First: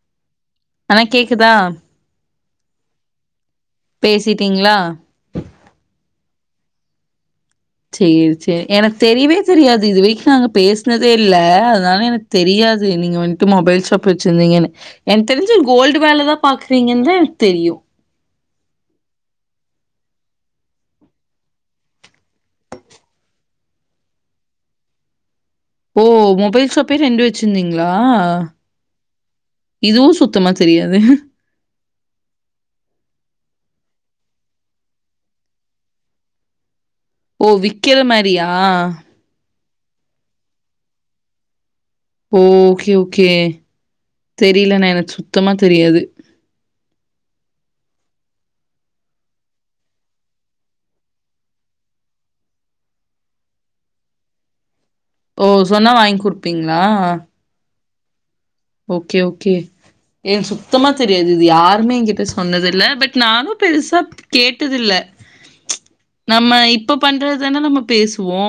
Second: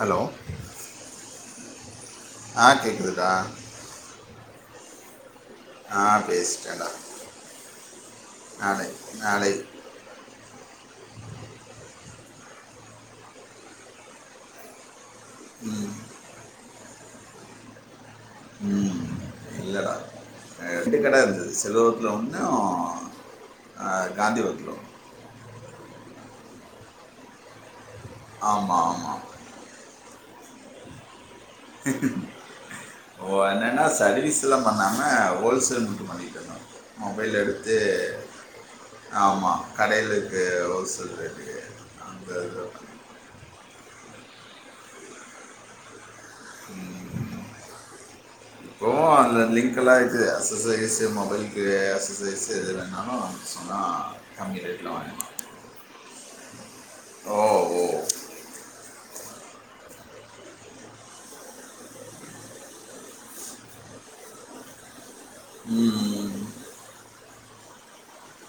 Hello அனா கேக்குதா ஆ கேக்குதுதா பேசிட்டீங்ளா ஆ பேசிட்டேண்டா சேரி சே எனக் தெரியவே நாளை தெரியாது இது வரிக்கு நாங்க பேஸ் குனதே இல்ல அத்னால எனக் தெரியாது நீங்க வந்ட்டு மொபைல் வெச்சிருந்தீங்கனு எனக் தெரிஞ்சி கோல்டு வேல தா பாக்றீங்கன்தா எனக் தெரியு ம் இல்லடா அ ரெண்டு கட இருந்துது சிலுவத்துல ஒன்னு ஒ காந்திபொர்த்துல ஒன் ஓ மொபைல் ஷாப்பே ரெண்டு வெச்சிந்தீங்ளா ஆமாம் ஆமாம் இதுவு சுத்தமா தெரியாது தே ஓ என்னன்னா சர்வீஸ்ல்லா பண்ணாம ஓல்சேல் மட்டு பண்ணிகிட்ருந்தோ மொபைல் ஓ எடுத்து விக்கிற மாரியா ஆமாம் கடைளுக்கு ஹோல் செல் ரெட்டி ஓகே உக்கே தெரிய்லணா எனக் சுத்தமா தெரியாது ம் ம் போ அதுல லிங்க்கல்லா இது அஸ்ஸுசரிஸு மொபைல்க்கு அஸ்ஸசரிஸு எது வேண்ணாலு சொன்னாகம்மி ரேட்ல வாங்கிலா ஓ சொன்னா வாங் குடுப்பிங்ளா ஒ ஹோ ஓகே உக்கே ஏன் சுத்தமா தெரியாது இது யாருமே என்கிட்ட சொன்னதுல்ல பெட் நானு பெருசா கேட்டுதுல்ல ம் நம்ம இப்ப பண்றது தான நம்ம பேசுவோ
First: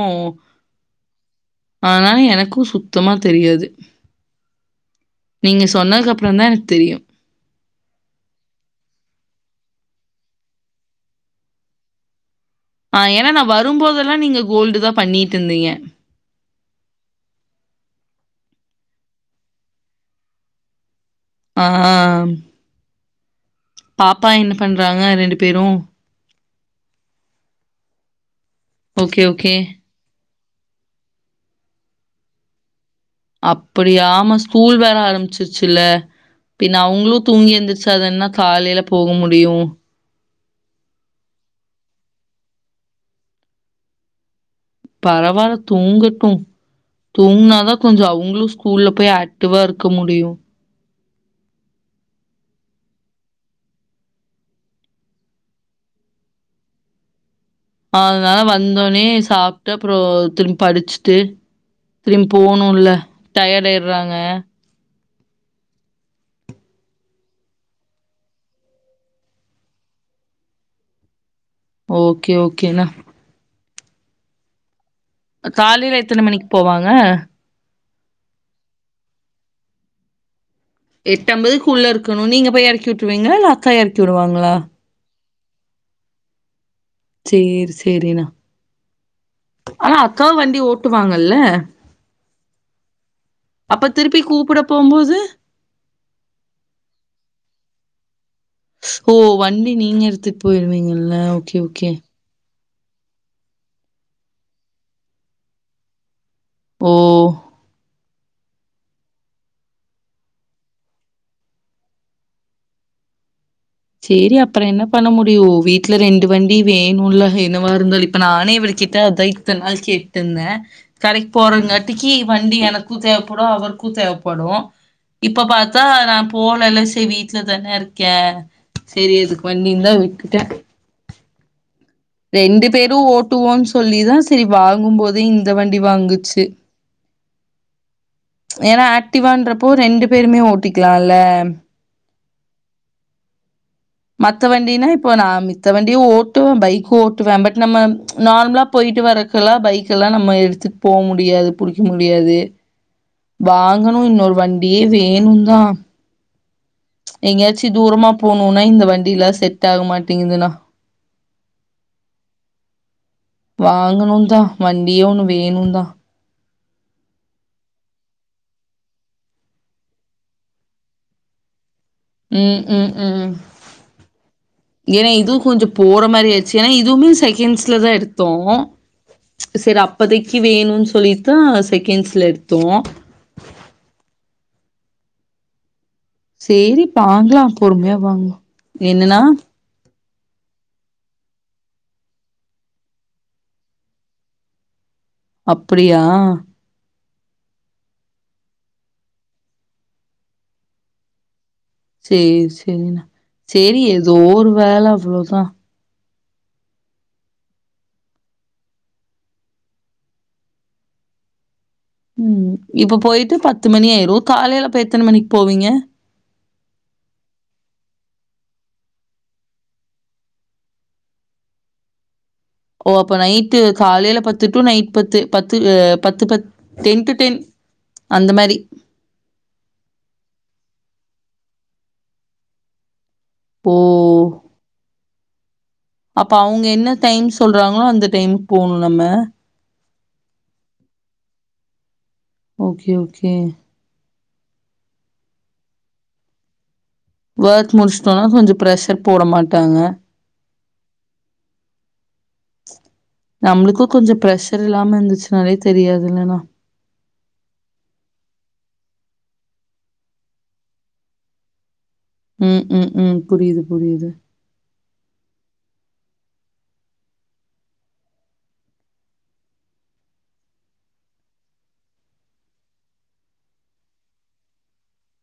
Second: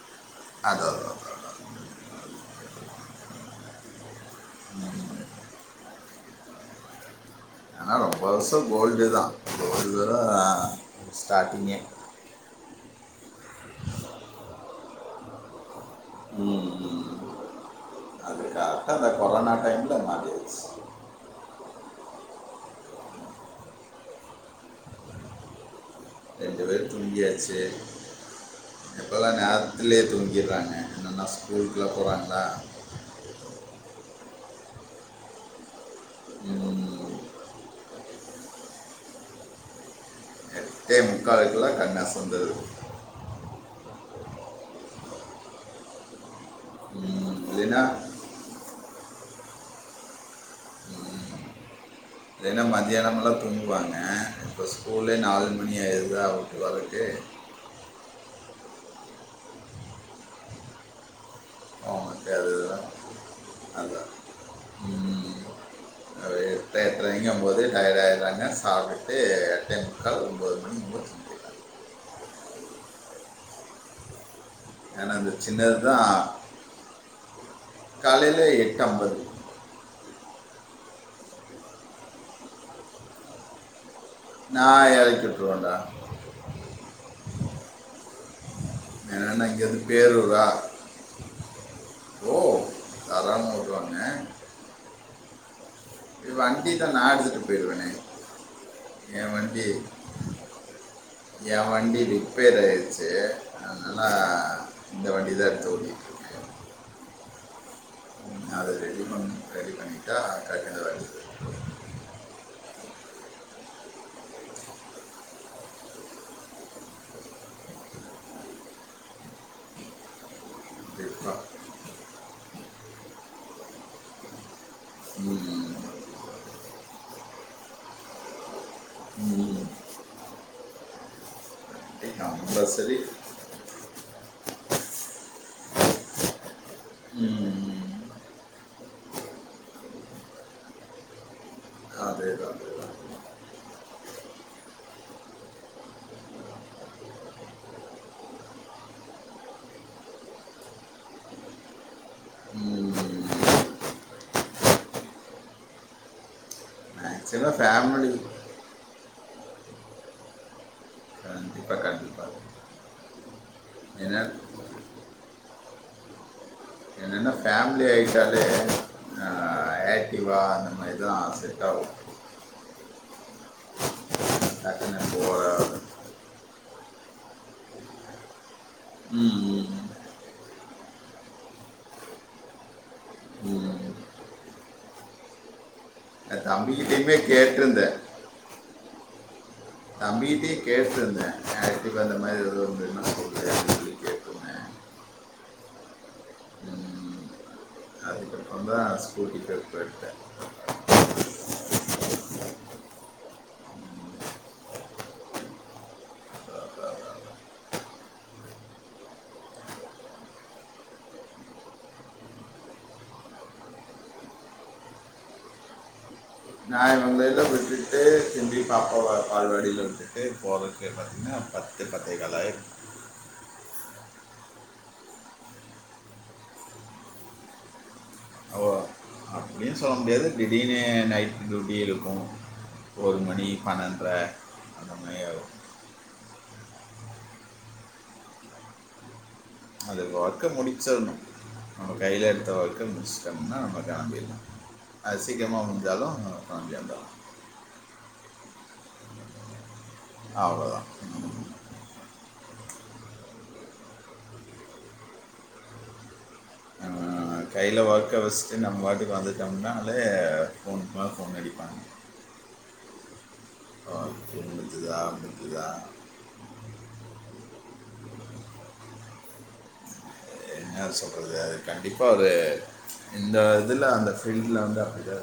அதோ அதனால எனக்கு சுத்தமா தெரியாது நீங்க சொன்னதுக் அப்றந்தா எனக் தெரியு பர்ச கோல்டேதா கோல்டுதா அ ஸ்டாட்டிங்கே அ ஏனா நா வரும்போதல்லா நீங்க கோல்டுதா பண்ணீட்டுந்தீங்க ம் அது கார்ட்டா அந்த கொரோனா டைம்ல மாட்டிருச் அ ஹ அ பாப்பா என்ன பண்றாங்க ரெண்டு பேரு ரெண்டு பேரு தூங்கியாச்சு ஓகே இப்பதா நேர ஓகே. வில்லே தூங்கிற்றாங்க என்னன்னா ஸ்கூல்க்குள்ளா போறாங்ளா அப்புடியா ஆமா ஸ்கூல் வேற ஆரம்ச்சிர்ச்சில்ல பின்ன ம், அவுங்ளு தூங்கி எந்துர்ச்சா தன்ன காலைல போக முடியு முக்காலுக்குலா கண் அசந்துது பரவால்ல தூங்கட்டு ம், தூங்னாதா இல்லைன்னா கொஞ்ச அவுங்ளு ஸ்கூல்ல போய் ஆக்டிவா இருக்க முடியும் இல்லைனா மத்தியானமெல்லாம் தூங்குவாங்க இப்போ ஸ்கூல்லே நாலு மணி ஆயிருதா வீட்டுக்கு வரதுக்கு அதனால வந்தோனே சாப்ட்டு அப்புறம் திரும்பி படிச்சுட்டு திரும்பி அவங்களுக்கு அதுதான் போணும்ல்ல டயர்ட் அதான் ஆய்டுறாங்க எட்ரைக்கே ம் போது டயர்டு ஆயிடுராங்க சாப்ட்டு எட்டே முக்கால் ஒம்போது மணி முடிச்சுருக்காங்க ஓகே ஓகே ஏன்னா அந்த சின்னது காலையில எத்தன மணிக்கு போவாங்க காலையில எட்டுஅம்பது எட்டுஅம்பது உள்ள இருக்கணும் நீங்க போய் எறக்கி விட்ருவீங்களா இல்ல அக்கா எறக்கிவிடுவாங்க நான் எறக்கி விட்ரு வேண்டா சேர் சேரிங்க என்னென்னா இங்கேருந்து ஆனா அக்கா பேரூரா வண்டி ஓட்டுவாங்கல்ல ஓ தாராளமா அப்போ திருப்பிகூப்புட போம் போது வண்டி தான் நான் எடுத்திட்டு போயிடுவேன் ஓ வண்டி நீங்க எடுத்துட்டு போய்ருவீங்கல ஓகே என் ஓகே வண்டி ரிப்பேர் ஆகிடுச்சு அதனால இந்த வண்டி தான் எடுத்து ஓட்டிட்டு ஓ ஓ நான் அத ரெடி பண்ண ரெடி பண்ணிடா கண்ணு நல்லா சேரி அப்பறம் என்ன பண்ண முடியும் வீட்டுல ரெண்டு வண்டி வேணும்ல என்னவா இருந்தாலும் இப்ப நானே இவரு கிட்ட அதான் இத்தனா நாள் கேட்டிருந்தேன் கடைக்கி இருக்கும் போறங்காட்டிக்கி வண்டி எனக்கும் தேவைப்படும் அவருக்கும் தேவைப்படும் இப்ப பாத்தா நான் போலல்ல செரி வீட்டுல தானே இருக்கேன் செரி எதுக்கு வண்டினு தான் விட்டுட்டேன் ரெண்டு பேரும் ஓட்டுவோம்னு சொல்லிதான் செரி வாங்கும் போதே இந்த வண்டி வாங்குச்சு ம் ம் ஏன்னா ஆக்டிவான்றப்போ ரெண்டு பேருமே ஓட்டிக்கலாம்ல்ல அதே தான் ப்ரோ மத்த வண்டினா இப்போ நான் மித்த வண்டியும் ஓட்டுவேன் பைக்கும் ஓட்டுவேன் பட் நம்ம நார்மலா போய்ட்டு வரக்கெல்லாம் பைக் எல்லா நம்ம எடுத்துட்டுபோ முடியாது புடிக்க முடியாது வாங்கணும் இன்னொரு வண்டி வேணும் தான் மேக்ஸிமம் எங்கயாச்சும் தூரமா ஃபேமிலி போணும்னா இந்த வண்டில்லாம் செட் ஆக மாட்டேங்குதுன்னா கண்டிப்பா கண்டிப்பா வாங்கனும் தான் வண்டியும் ஒன்னு வேணும்தான் என்னென்ன ஃபேமிலியா கிட்ட கேட்டாலே கண்டிப்பா நம்ம ஆசை இதான் ம் ம் ம் டக்குன்னு ஏன்னா இதுவும் போகிற கொஞ்சம் போற மாரி ஆச்சு ஏன்னா இதுவுமே செகண்ட்ஸ்ல தான் எடுத்தோம் செரி அப்பதைக்கு வேணும்ன்னு சொல்லிதான் செகண்ட்ஸ்ல எடுத்தோம் என் சேரி தம்பிக்கிட்டையுமே பாக்கலாம் கேட்டிருந்தேன் பொறுமையா வாங்கலாம் என்னன்னா தம்பிகிட்டயே கேட்டிருந்தேன் ஆக்டிவா அந்த மாரி எதுவும் வந்துன்னா சொல்லு அப் அப்டியா அவன் ஒன்னுமே பண்ணல இப்பதான் ஸ்கூட்டி பெப் எடுத்தேன் சேரி சேரினா சேரி ஏதோ ஒரு வேல அவ்ளவுதா ம் இப்போ போய்ட்டு பத்து மணி ஆயிரு காலையில அப்ப எத்தன மணிக்கு போவீங்க [inaudible] உங்க இதுல விட்டுட்டு திரும்பி பாப்பா பால்வாடியில விட்டுட்டு போறதுக்கு பாத்திங்கனா பத் த்து பத்தேகால் ஆயிறு ஓ அப்ப நைட்டு காலையில பத்து டு நைட் பத்து பத்து ஆ பத்து பத் டென் டு டென் அந்த மாரி போ அப்படின்னு சொல்ல முடியாது திடீர்னு நைட் டியூட்டி இருக்கு ஒரு மணி ஓ பன்னென்ற அந்த மாரிகு அப்ப அவங்க என்ன டைம் சொல்றாங்களோ அந்த டைம்க்கு போகணு நம்ம அது ஒர்க்க முடிச்சிடணு நம்ம கையில இருக் சில ஓகே ஒர்க்கர் ஓகே முடிச்சுட்டாங்கனா மத்தியான போயிடுவோ அது சீக்கிரமா அவங்க முடிஞ்சாலு [unintelligible] வொர்க் முடிச்சுட்டோம்னா கொஞ்சோ ப்ரெஷர் போட மாட்டாங்க அவ்ளோத ம் நம்மளுக்கு கொஞ்சோ ப்ரஷர் இல்லாம இருந்துச்சுனாலே தெரியாதுல்லனா கையில ஒர்க்க வச்சுட்டு நாம் பாட்டுக்கு வந்துட்டோம்னாலே ஃபோனுக்கு மேல ஃபோன் அடிப்பாங்க ம் ம் ம் புரியுது புரியுது. [unintelligible] எ ன்னா சொல்றது அது கண்டிப்பாக ஒரு இந்த இதில அந்த ஃபீல்டில வந்து அப்டிதா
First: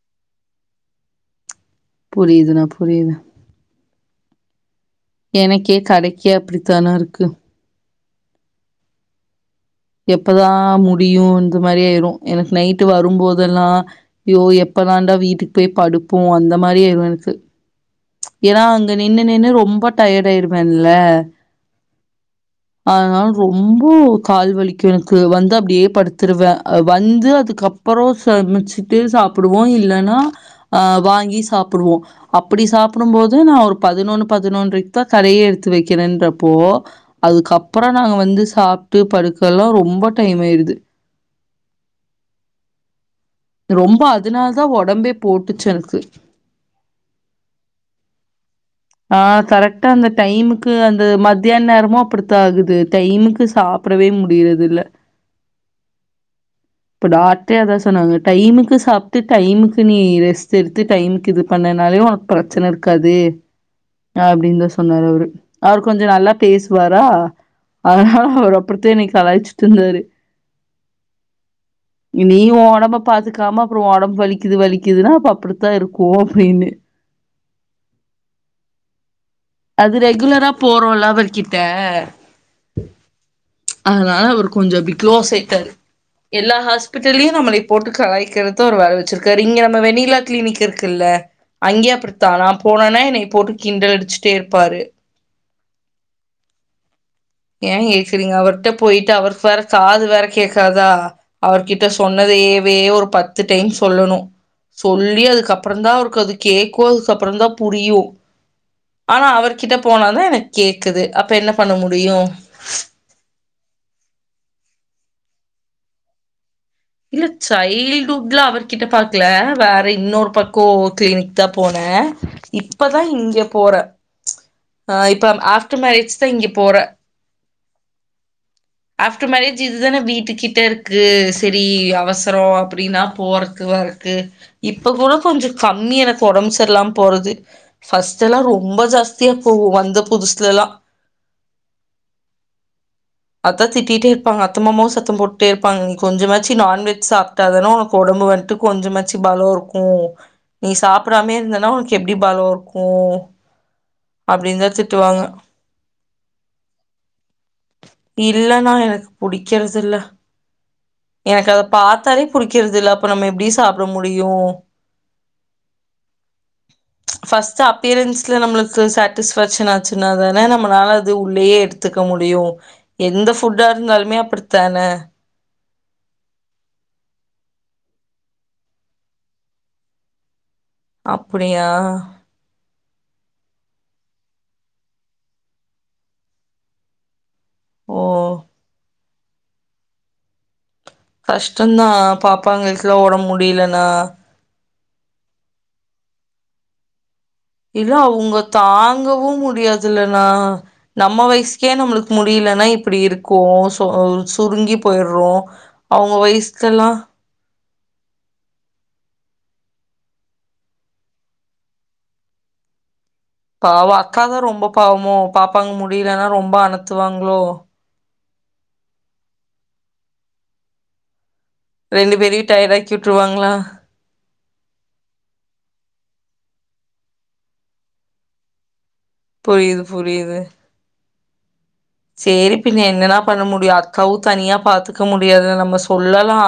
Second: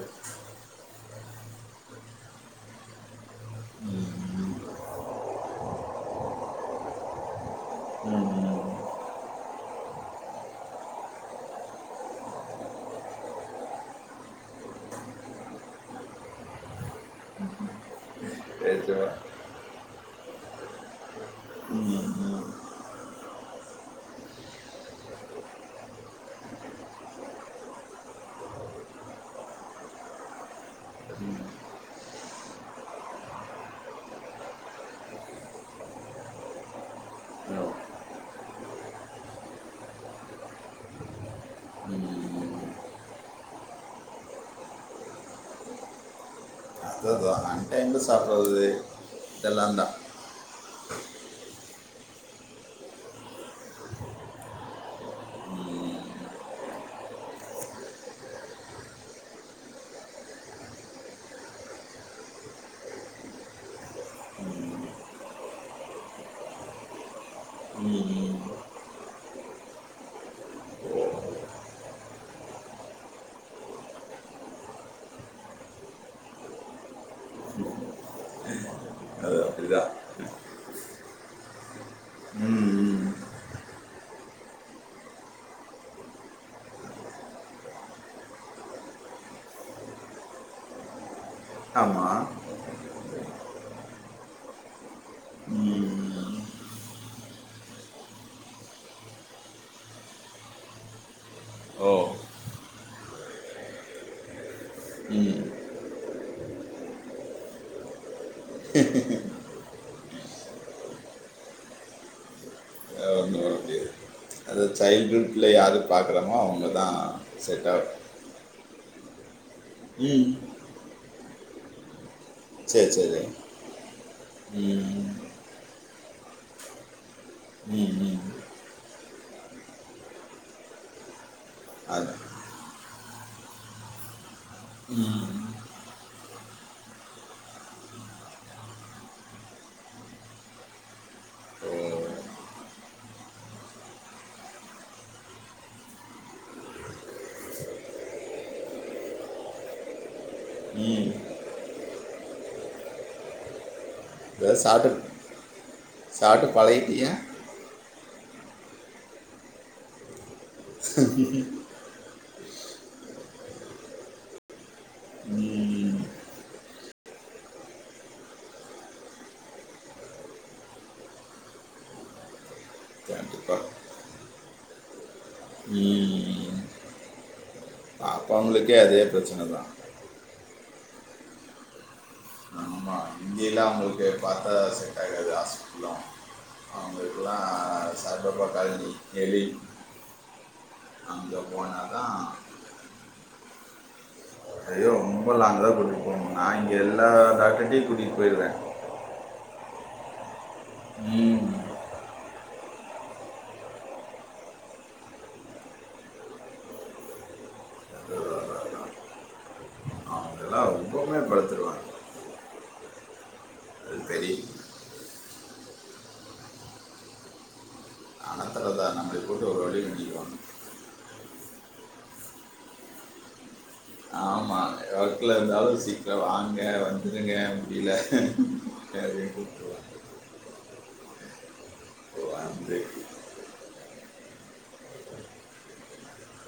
புரியுதுனா புரிது ம் எனக்கே கடைக்கே அப்படித்தானா இருக்கு ம் ம் எப்பதா முடியு இந்த மாரி ஆயிடு எனக்கு நைட்டு வரும்போதெல்லா யோ எப்ப தாண்டா வீட்டுக்கு போய் படுப்போ அந்த மாரி ஆயிடு எனக்கு ஏன்னா அங்க ஏற்றுவா. நின்னு நின்னு ரொம்ப டயர்ட் ஆயிருப்பேன்ல ம், ம், ம், அதனால ரொம்ப கால்வலி கு எனக்கு வந்து அப்படியே படுத்துருவே வந்து அதுக்குப்புறம் சமைச்சிட் டு சாப்பிடுவோ இல்லன்னா அ வாங்கி சாப்பிடுவோ அப்படி சாப்பிடும் போது நா ஒரு பதினொன்னு பதினொன்றக்கு தா கடையே எடுத்து வைக்கிறேன்றப்போ அதுக்கப்புறோ நாங்க வந்து சாப்பிட்டு படுக்க எல்லா ரொம்ப டைம் ஆயிடுது ம். ரொம்ப அதனால தா உடம்பே போட்டுச்சு எனக்கு அதாதா அன் டைம்ல சாப்பட்றது ஆ கரெக்டா அந்த டைமுக்கு அந்த மத்தியான நேரமு அப்படித்த ஆகுது டைமுக்கு சாப்பிடவே முடியறது இல்ல ம் இப்போ டாக்டரோ அதா சொன்னாங்க டைமுக்கு சாப்பிட்டு டைமுக்கு நீ ரெஸ்ட் எடுத்து டைமுக்கு இது பண்ணனாலே உன பிரச்சன இருக்காது அப்டின் தா சொன்னரு அவரு அவரு கொஞ்சோ நல்லா பேசுவாரா அதனால ம், அவர் அப்புடித்த என்னை கலாச்சிட்டு இருந்தாரு நீ உடம்ப பாத்துக்காம அப்புறோ உடம்பு வலிக்குது வலிக்குதுன்னா அப்ப அப்படித்தா இருக்கு அப்படின்னு ஆ [inaudible] அது ரெகுலரா போறோ இல்ல அவர்கிட்ட ம் ம் அதனால அவரு கொஞ்ச இப்டி க்ளோஸ் ஆயிட்டாரு எல்லா ஹாஸ்பிட்டலயையு நம்மளை போட்டு கலாய்க்கிறதா ஒரு வேலை வச்சிருக்காரு இங்க நம்ம வெண்ணிலா கிளினிக் இருக்குல்ல அங்கய ஆமாம் அப்டித்தா நா போனனா என்னை போட்டு கிண்டல் அடிச்சுட்டே இருப்பாரு ஏ கேக்குறீங்க அவர்ட்ட போயிட்டு அவருக்கு வேற காது வேற கேக்காதா அவர்கிட்ட ஓ சொன்னதையவே ஒரு பத்து டைம் சொல்லணு சொல்லி ம் அதுக்கப்புறந்தா அவருக்கு அது கேக்கு அதுக்கப்புறந்தா புரியு ஆனா அவர்கிட்ட போனாதா எனக் கேக்குது அப்ப என்ன பண்ண முடியு அ ஒண்ணு பண்ண முடியாது அத சைல்டுவுட்ல யார பாக்கறோமோ அவங்களு இல்ல சைல்டுவுட்ல அவர்கிட்ட பாக்கல வேற ம் இன்னொரு பக் கோ கிளினிக்தா போன சரி இப்பதா சரி இங்க போற ஆ ம் இப்ப நம் ஆஃப்டர் மேரேஜ் தா இங்க போற ம் ம் ஆஃப்டர் மேரேஜ் இதுதான வீட்டுக்கிட்ட இருக்கு செரி அது அவசர அப்டினா போறக்கு வரக்கு இப்ப கூட ம் கொஞ்ச கம்மி எனக்கு ஒடம்பு சரியிலாம போறது ஃபஸ்டல்லா ரொம்ப ஜாஸ்தியா போகு வந்த புதுசுலல்லா ஓ அத்தா திட்டிட்டே இருப்பாங்க அத்த மாமாவு சத்த போட்டே இருப்பாங்க நீ கொஞ்சமாச்சு நான்வெஜ் சாப்டாதானா உனக்கு ஒடம்பு வன்ட்டு கொஞ்சமாச்சு பலோ இருக்கு நீ ம் சாப்பிடாமே இருந்தன்னா உனக்கு எப்டி பலோ இருக்கு இல்ல அப்டின்தா சாப்டு திட்டுவாங்க சாப்டு பழகிட்டியா இல்லன்னா எனக்கு புடிக்கிறது இல்ல எனக்கு அத பாத்தாலே புடிக்கிறது இல்ல அப்ற நம்ம எப்டி சாப்ட முடியு ம் ஃபஸ்ட் அப்பியரன்ஸ்ல நம்மளுக் கு சட்டிஸ்பக்ஷன் ஆச்சுன்னா தான நம்மளால அது உள்ளயே எடுத்துக்க முடியு எந்த கண்டிப்பாக ஃபுட்டா இருந்தாலுமே அப்டித்தான ம் அவங்களுக்கே அதே பிரச்சன தா அப்படியா இங்கயலா அவங்களுக்கு பாத்தா செட் ஆகாது ஆஸ்பிட்டல்தா அவங்களுக்கெல்லா ஓ சாப்டப்பா காலனி தெரியு கஷ்டந்தா போனால் தான் பாப்பாங்களுக்கெல்லா ஒடம்பு முடியலண்ணா தெரியு அவுங்கள நாங்க தா கூட்டிட்டு போனு நா இங்க இல்லாதாள இல்ல அவுங்க தாங்கவு முடியாதுலனா நம்ம ம் வயசு கே நம்மளுக்கு முடியலன்னா இப்டி இருக்கோ சுருங்கி போய்ட்றோ அவங்க வயசுகெல்லா அவங்கல்லா ரொம்பமே படுத்துடுவாங் பாவ பெரிய அக்காதா ரொம்ப பாவமோ பாப்பாங்க முடியலனா ரொம்ப அனத்துவாங்களோ அனத்துறதா நம்மளை போட்டு ஒரு வழி பண்ணிடுவாங்க ரெண்டு பேரையு டயடாக்கி வுட்ருவாங்களா ஆமா ஒர்க் ல இருந்தாலு சீக்கிர வாங்க வந்துருங்க முடில புரியுது புரியுது இப்போ செரி வந்து பின்ன என்னதா பண்ண முடியுது அக்காவு தனியா பாத்துக்க முடியாது நம்ம சொல்லலா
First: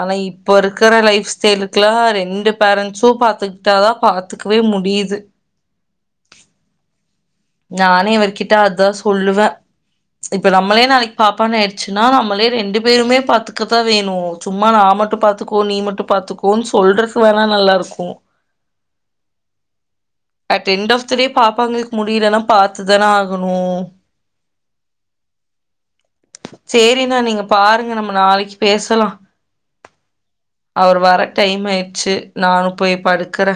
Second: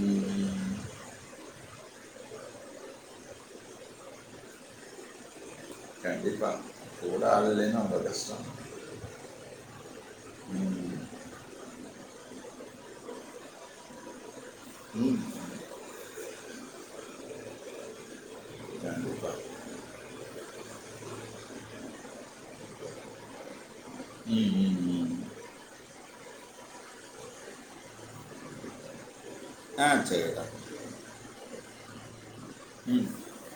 அன இப்ப இருக்கிற லைஃப் ஸ்டைலுக்குல்லா ரெண்டு பேரண்ட்ஸும் பாத்து க்கிட்டா தா பாத்துக்கவே முடியுது கண்டிப்பா போடாதது நானே இவர்கிட்ட அதா சொல்லுவே இப்ப நம்ளே ம், நாளைக்கு பாப்பான்னு ஆயிடுச்சுன்னா நம்ளே ரெண்டு பேருமே பாத்துக்கதா வேணு சும்மா நா மட்டு ம் பாத்துக்கோ நீ மட்டு பாத்துக்கோன்னு சொல்றக்கு வேணா நல்லா இருக்கு கண்டிப்பா at end of the day பாப்பங்களுக்கு முட் ரிருயெல்ல பாத்துதான ஆகணு ம் ம் ம் சேரினா நீங்க பாருங்க நம்ம நாளைக்கு பேசலா ஆ செரிங்க அவர் வர டைம் ஆயிடுச்சு நானு போய் படுக்கற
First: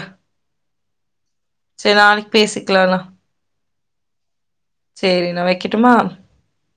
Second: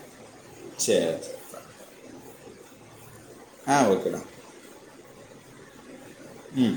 செர் செ செரி நாளைக்கு பேசிக்கலாண்ணா ஆ ஓகேடா செரி நா வெக்கட்டுமா ம்